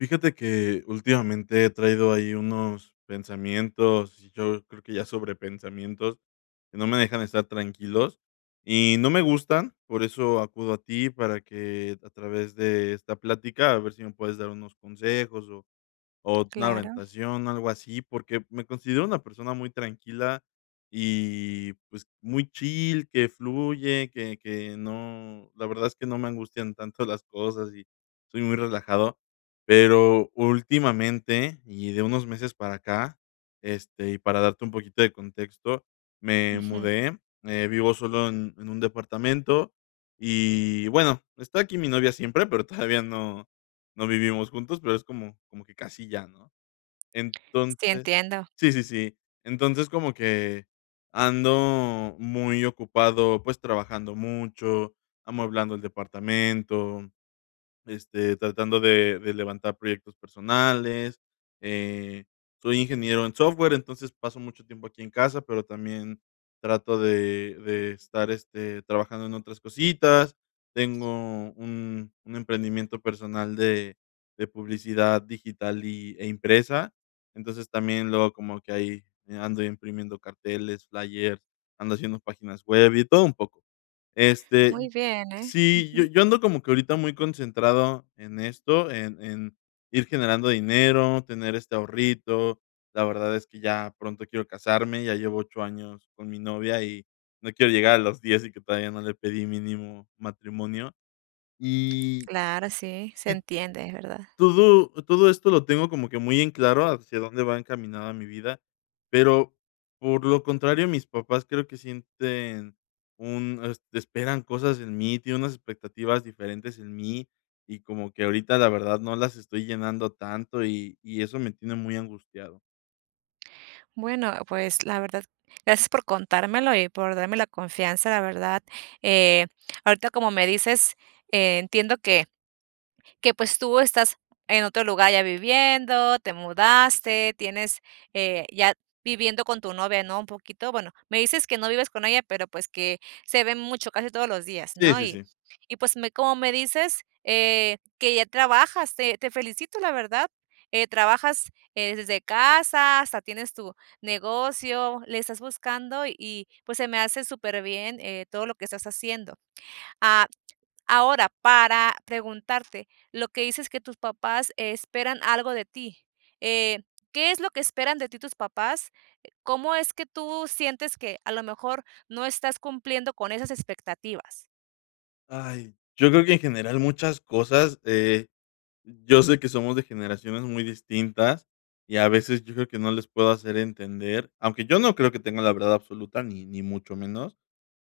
Fíjate que, últimamente he traído ahí unos pensamientos, yo creo que ya sobrepensamientos que no me dejan estar tranquilos y no me gustan. Por eso acudo a ti, para que a través de esta plática, a ver si me puedes dar unos consejos, o o una Claro. orientación, algo así, porque me considero una persona muy tranquila, y pues, muy chill, que fluye, que que no la verdad es que no me angustian tanto las cosas y soy muy relajado. Pero últimamente, y de unos meses para acá, este, y para darte un poquito de contexto, me Ujú. mudé, eh, vivo solo en en un departamento y bueno, está aquí mi novia siempre, pero todavía no no vivimos juntos, pero es como como que casi ya, ¿no? Sí, Entonces entiendo. Sí, sí, sí. Entonces, como que ando muy ocupado, pues, trabajando mucho, amueblando el departamento, este, tratando de de levantar proyectos personales, eh, soy ingeniero en software, entonces, paso mucho tiempo aquí en casa, pero también trato de de estar, este, trabajando en otras cositas, tengo un un emprendimiento personal de de publicidad digital y e impresa. Entonces, también luego como que ahí ando imprimiendo carteles, flyers, ando haciendo páginas web y todo un poco. Este, Muy y bien, ¿eh? Sí, yo Ujú. yo ando como que ahorita muy concentrado en esto, en en ir generando dinero, tener este ahorrito. La verdad es que ya pronto quiero casarme, ya llevo 8 años con mi novia y no quiero llegar a los 10 y que todavía no le pedí, mínimo, matrimonio. Y Claro, sí, se sí, entiende, es verdad. todo todo esto lo tengo como que muy en claro hacia dónde va encaminada mi vida, pero, por lo contrario, mis papás creo que sienten un es esperan cosas en mí, tienen unas expectativas diferentes en mí y como que ahorita la verdad, no las estoy llenando tanto y y eso me tiene muy angustiado. Bueno, pues, la verdad, gracias por contármelo y por darme la confianza, la verdad, eh, ahorita, como me dices, eh, entiendo que que pues tú estás en otro lugar ya viviendo, te mudaste, tienes, eh, ya viviendo con tu novia, ¿no? Un poquito. Bueno, me dices que no vives con ella, pero pues que se ven mucho, casi todos los días, Sí, ¿no? sí, Y sí. y pues, me como me dices, eh, que ya trabajas, te te felicito, la verdad, eh, trabajas, eh, desde casa, hasta tienes tu negocio, le estás buscando y, pues, se me hace superbién, eh, todo lo que estás haciendo. Ah, ahora, para preguntarte, lo que dices, que tus papás esperan algo de ti, eh, ¿qué es lo que esperan de ti tus papás? Eh, ¿cómo es que tú sientes que a lo mejor no estás cumpliendo con esas expectativas? Ay, yo creo que en general, muchas cosas, de yo sé que somos de generaciones muy distintas, y a veces yo creo que no les puedo hacer entender, aunque yo no creo que tenga la verdad absoluta ni ni mucho menos,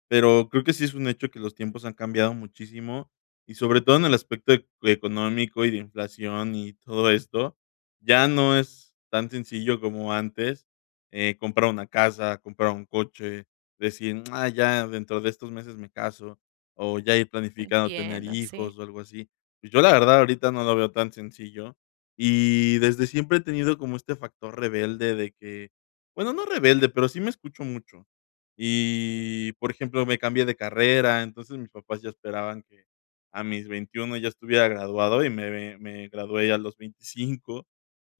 pero creo que sí es un hecho que los tiempos han cambiado muchísimo, y sobre todo, en el aspecto, ec económico y de inflación y todo esto. Ya no es tan sencillo como antes, eh, comprar una casa, comprar un coche, decir: "Mm, ya, dentro de estos meses me caso". O ya ir planificando tener Entiendo, sí. hijos o algo así. Pues yo la verdad, ahorita no lo veo tan sencillo y desde siempre he tenido como este factor rebelde de que bueno, no rebelde, pero sí me escucho mucho y, por ejemplo, me cambié de carrera. Entonces, mis papás ya esperaban que a mis 21 ya estuviera graduado y me me, me gradué a los 25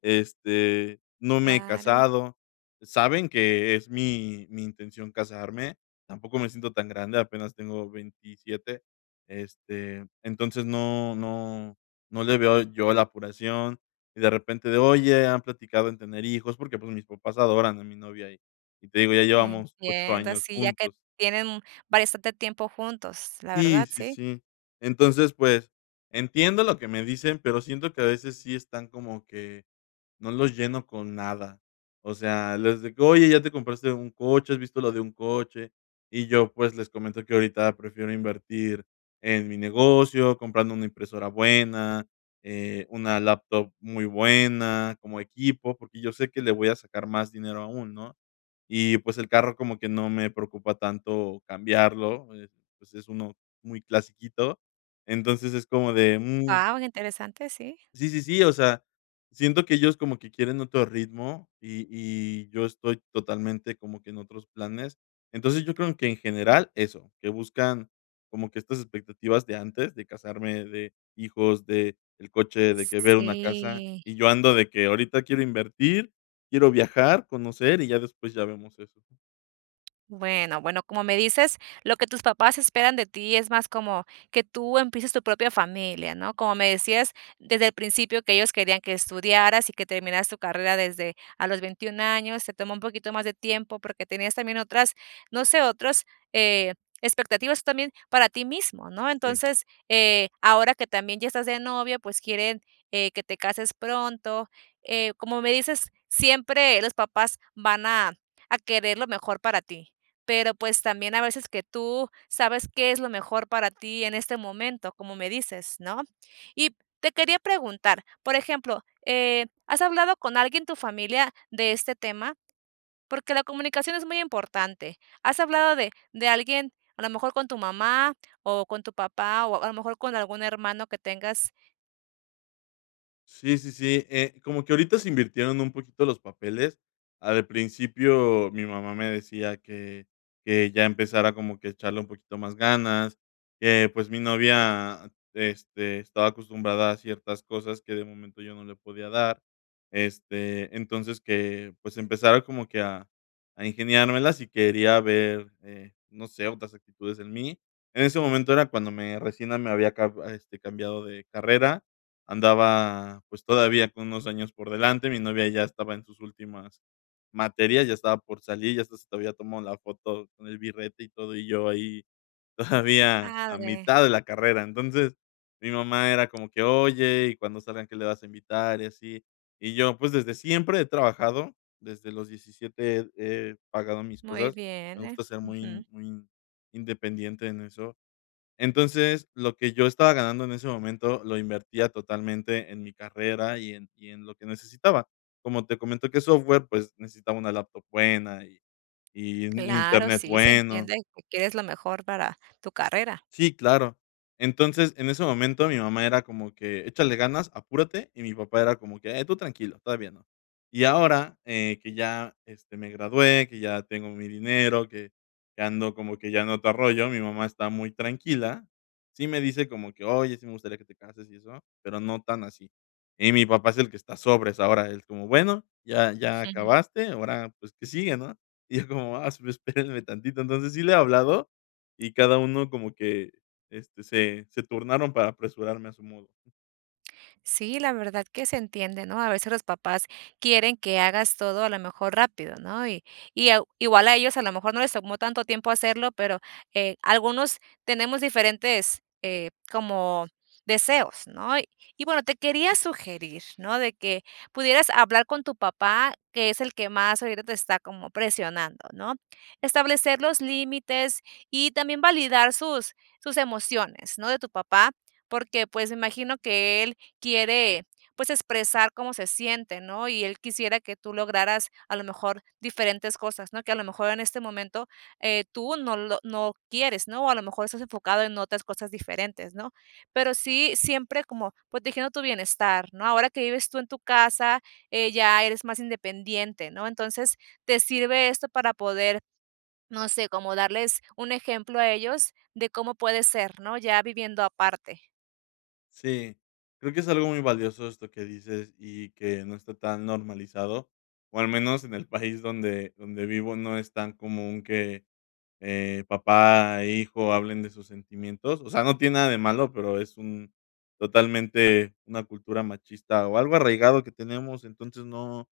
Este, no me he Claro. casado. Saben que es mi mi intención casarme. Tampoco me siento tan grande. Apenas tengo 27. Este, entonces no no no le veo yo la apuración y de repente de: "Oye, ¿han platicado en tener hijos?". Porque, pues, mis papás adoran a mi novia y y te digo, ya llevamos 8 Entiendo, años sí, ya que juntos. tienen bastante tiempo juntos, la Sí, verdad, sí, sí. sí. Entonces, pues, entiendo lo que me dicen, pero siento que a veces, sí están como que, no los lleno con nada. O sea, les de que: "¿Oye, te compraste un coche? ¿Has visto lo de un coche?". Y yo, pues, les comento que ahorita prefiero invertir en mi negocio, comprando una impresora buena, eh, una laptop muy buena como equipo, porque yo sé que le voy a sacar más dinero aún, ¿no? Y pues el carro como que no me preocupa tanto cambiarlo, eh, pues es uno muy clasiquito. Entonces, es como de: "Mm". Wao, interesante, sí. Sí, sí, sí. O sea, siento que ellos como que quieren otro ritmo y y yo estoy totalmente como que en otros planes. Entonces, yo creo que en general eso, que buscan, como que estas expectativas de antes, de casarme, de hijos, de el coche de que ver una casa Sí. y yo ando de que, ahorita quiero invertir, quiero viajar, conocer y ya después ya vemos eso, ¿no? Bueno, bueno, como me dices, lo que tus papás esperan de ti es más como que tú empieces tu propia familia, ¿no? Como me decías, desde el principio que ellos querían que estudiaras y que terminaras tu carrera desde a los 21 años, se tomó un poquito más de tiempo porque tenías también otras, no sé, otros, eh, expectativas tú también para ti mismo, ¿no? Sí. Entonces, eh, ahora que también ya estás de novio, pues quieren, eh, que te cases pronto. Eh, como me dices, siempre los papás van a a querer lo mejor para ti. Pero, pues, también a veces que tú sabes qué es lo mejor para ti en este momento, como me dices, ¿no? Y te quería preguntar, por ejemplo, eh, ¿has hablado con alguien tu familia de este tema? Porque la comunicación es muy importante, ¿has hablado de de alguien a lo mejor con tu mamá, o con tu papá, o o a lo mejor con algún hermano que tengas? Sí, sí, sí, eh, como que ahorita se invirtieron un poquito los papeles. Al principio, mi mamá me decía que que ya empezara como que a echarle un poquito más ganas, que, pues, mi novia, este, estaba acostumbrada a ciertas cosas que de momento yo no le podía dar, este, entonces que, pues, empezara como que a a ingeniármelas y quería ver, eh, no sé, otras actitudes en mí. En ese momento era cuando me recién me había ca este cambiado de carrera. Andaba, pues, todavía con unos años por delante. Mi novia ya estaba en sus últimas materias. Ya estaba por salir, ya hasta se había tomado la foto con el birrete y todo, y yo ahí Qué todavía a padre. mitad de la carrera. Entonces, mi mamá era como que: "Oye, y cuando salgan, ¿qué le vas a invitar? Y así", y yo, pues, desde siempre he trabajado, desde los 17 he he pagado mis Muy cosas. Me bien, ¿eh? gusta ser muy Ujú. muy independiente en eso, entonces, lo que yo estaba ganando en ese momento lo invertía totalmente en mi carrera y en y en lo que necesitaba. Como te comento, que es software, pues necesitaba una laptop buena y y un Claro, internet sí. se bueno. entiende, tu quieres lo mejor para tu carrera. Sí, claro. Entonces, en ese momento mi mamá era como que: "Échale ganas. Apúrate", y mi papá era como que: "Tú tranquilo, todavía no". Y ahora, eh, que ya este me gradué, que ya tengo mi dinero, que que ando como que ya en otro rollo. Mi mamá está muy tranquila. Sí, me dice como que: "Oye, sí, me gustaría que te cases", y eso, pero no tan así. Y mi papá es el que está sobres, ahora es como: "Bueno, ya ya acabaste, ahora, pues, ¿qué sigue, no?" Y yo como: "Ah, esp espéreme tantito". Entonces sí le he hablado. Y cada uno como que, este, se se turnaron para apresurarme a su modo. Sí, la verdad que se entiende, ¿no? A veces los papás quieren que hagas todo, a lo mejor, rápido, ¿no? Y y, ah, igual a ellos, a lo mejor, no les tomó tanto tiempo hacerlo, pero, eh, algunos tenemos diferentes, eh, como deseos, ¿no? Y bueno, te quería sugerir, ¿no?, de que pudieras hablar con tu papá, que es el que más ahorita te está como presionando, ¿no? Establecer los límites y también validar sus sus emociones, ¿no?, de tu papá, porque, pues, me imagino que él quiere, pues, expresar cómo se siente, ¿no? Y él quisiera que tú lograras, a lo mejor, diferentes cosas, ¿no? Que, a lo mejor, en este momento, eh, tú no lo no quieres, ¿no? O a lo mejor, estás enfocado en otras cosas diferentes, ¿no? Pero sí siempre como protegiendo tu bienestar, ¿no? Ahora que vives tú en tu casa, eh, ya eres más independiente, ¿no? Entonces, te sirve esto para poder, no sé, como darles un ejemplo a ellos de cómo puede ser, ¿no?, ya viviendo aparte. Sí, creo que es algo muy valioso esto que dices y que no está tan normalizado, o al menos en el país donde donde vivo, no es tan común que, eh, papá e hijo hablen de sus sentimientos, o sea, no tiene nada de malo, pero es un totalmente una cultura machista o algo arraigado que tenemos. Entonces, no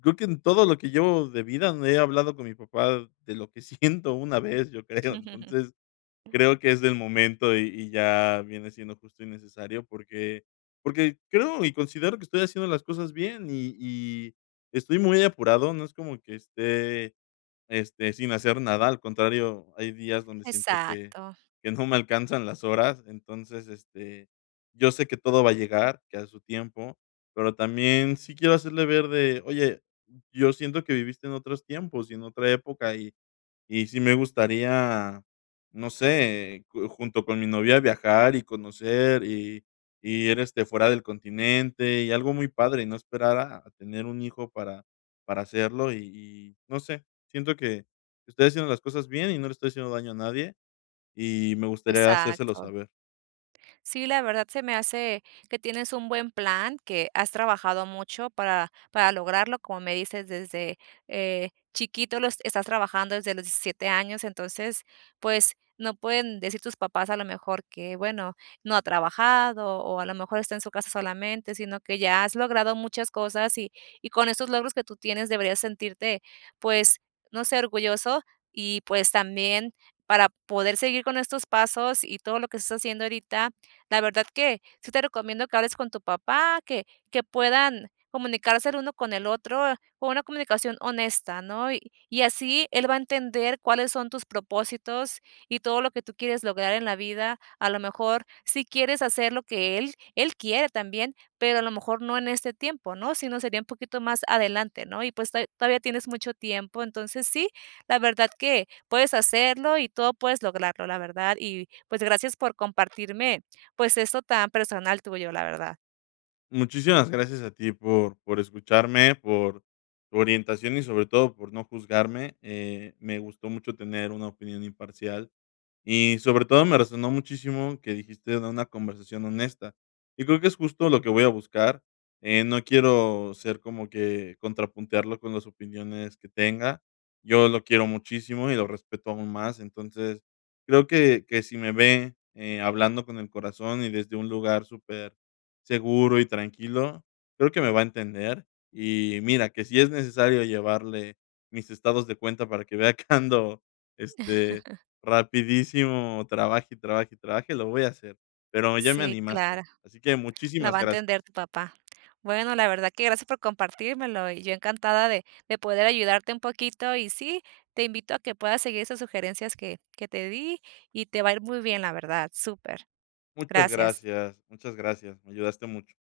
creo que en todo lo que llevo de vida he hablado con mi papá de lo que siento una vez, yo creo. Entonces, creo que es del momento y y ya viene siendo justo y necesario porque porque creo y considero que estoy haciendo las cosas bien y y estoy muy apurado, no es como que esté, este, sin hacer nada, al contrario, hay días donde siento que Exacto. que no me alcanzan las horas. Entonces, este, yo sé que todo va a llegar, que a su tiempo, pero también sí quiero hacerle ver de: "Oye, yo siento que viviste en otros tiempos y en otra época y y sí me gustaría, no sé, eh, ju junto con mi novia, viajar y conocer y y ir, este, fuera del continente, y algo muy padre, y no esperar a tener un hijo para para hacerlo", y y, no sé, siento que estoy haciendo las cosas bien y no le estoy haciendo daño a nadie y me gustaría hacérselo Exacto. saber. Sí, la verdad, se me hace que tienes un buen plan, que has trabajado mucho para para lograrlo, como me dices, desde, eh, chiquito lo es estás trabajando desde los 17 años. Entonces, pues, no pueden decir tus papás, a lo mejor, que: "Bueno, no ha trabajado o, a lo mejor, está en su casa solamente", sino que ya has logrado muchas cosas y y con esos logros que tú tienes deberías sentirte, pues, no sé, orgulloso y, pues, también para poder seguir con estos pasos y todo lo que estás haciendo ahorita, la verdad que sí te recomiendo que hables con tu papá, que que puedan comunicarse el uno con el otro, con una comunicación honesta, ¿no? Y y así, él va a entender cuáles son tus propósitos y todo lo que tú quieres lograr en la vida. A lo mejor, si quieres hacer lo que él, él quiere también, pero a lo mejor, no en este tiempo, ¿no?, sino, sería un poquito más adelante, ¿no? Y, pues, to todavía tienes mucho tiempo. Entonces, sí, la verdad que puedes hacerlo y todo puedes lograrlo, la verdad. Y, pues, gracias por compartirme, pues, esto tan personal tuyo, la verdad. Muchísimas gracias a ti por por escucharme, por tu orientación y sobre todo por no juzgarme, eh, me gustó mucho tener una opinión imparcial, y sobre todo, me resonó muchísimo, que dijiste de una conversación honesta, y creo que, es justo lo que voy a buscar, eh, no quiero ser como que contrapuntearlo con las opiniones que tenga, yo lo quiero muchísimo y lo respeto aún más, entonces creo que que si me ve, eh, hablando con el corazón y desde un lugar súper seguro y tranquilo, creo que me va a entender, y mira que, si es necesario llevarle mis estados de cuenta, para que vea que ando, este, rapidísimo, trabaje, y trabaje, y trabaje, lo voy a hacer, pero ya me Sí, animaste, claro, así que lo va muchísimas a gracias. entender tu papá, bueno, la verdad que gracias por compartírmelo, y yo encantada de de poder ayudarte un poquito, y sí, te invito a que puedas seguir esas sugerencias que que te di y te va a ir muy bien, la verdad, súper, Muchas gracias. gracias, muchas gracias, me ayudaste mucho.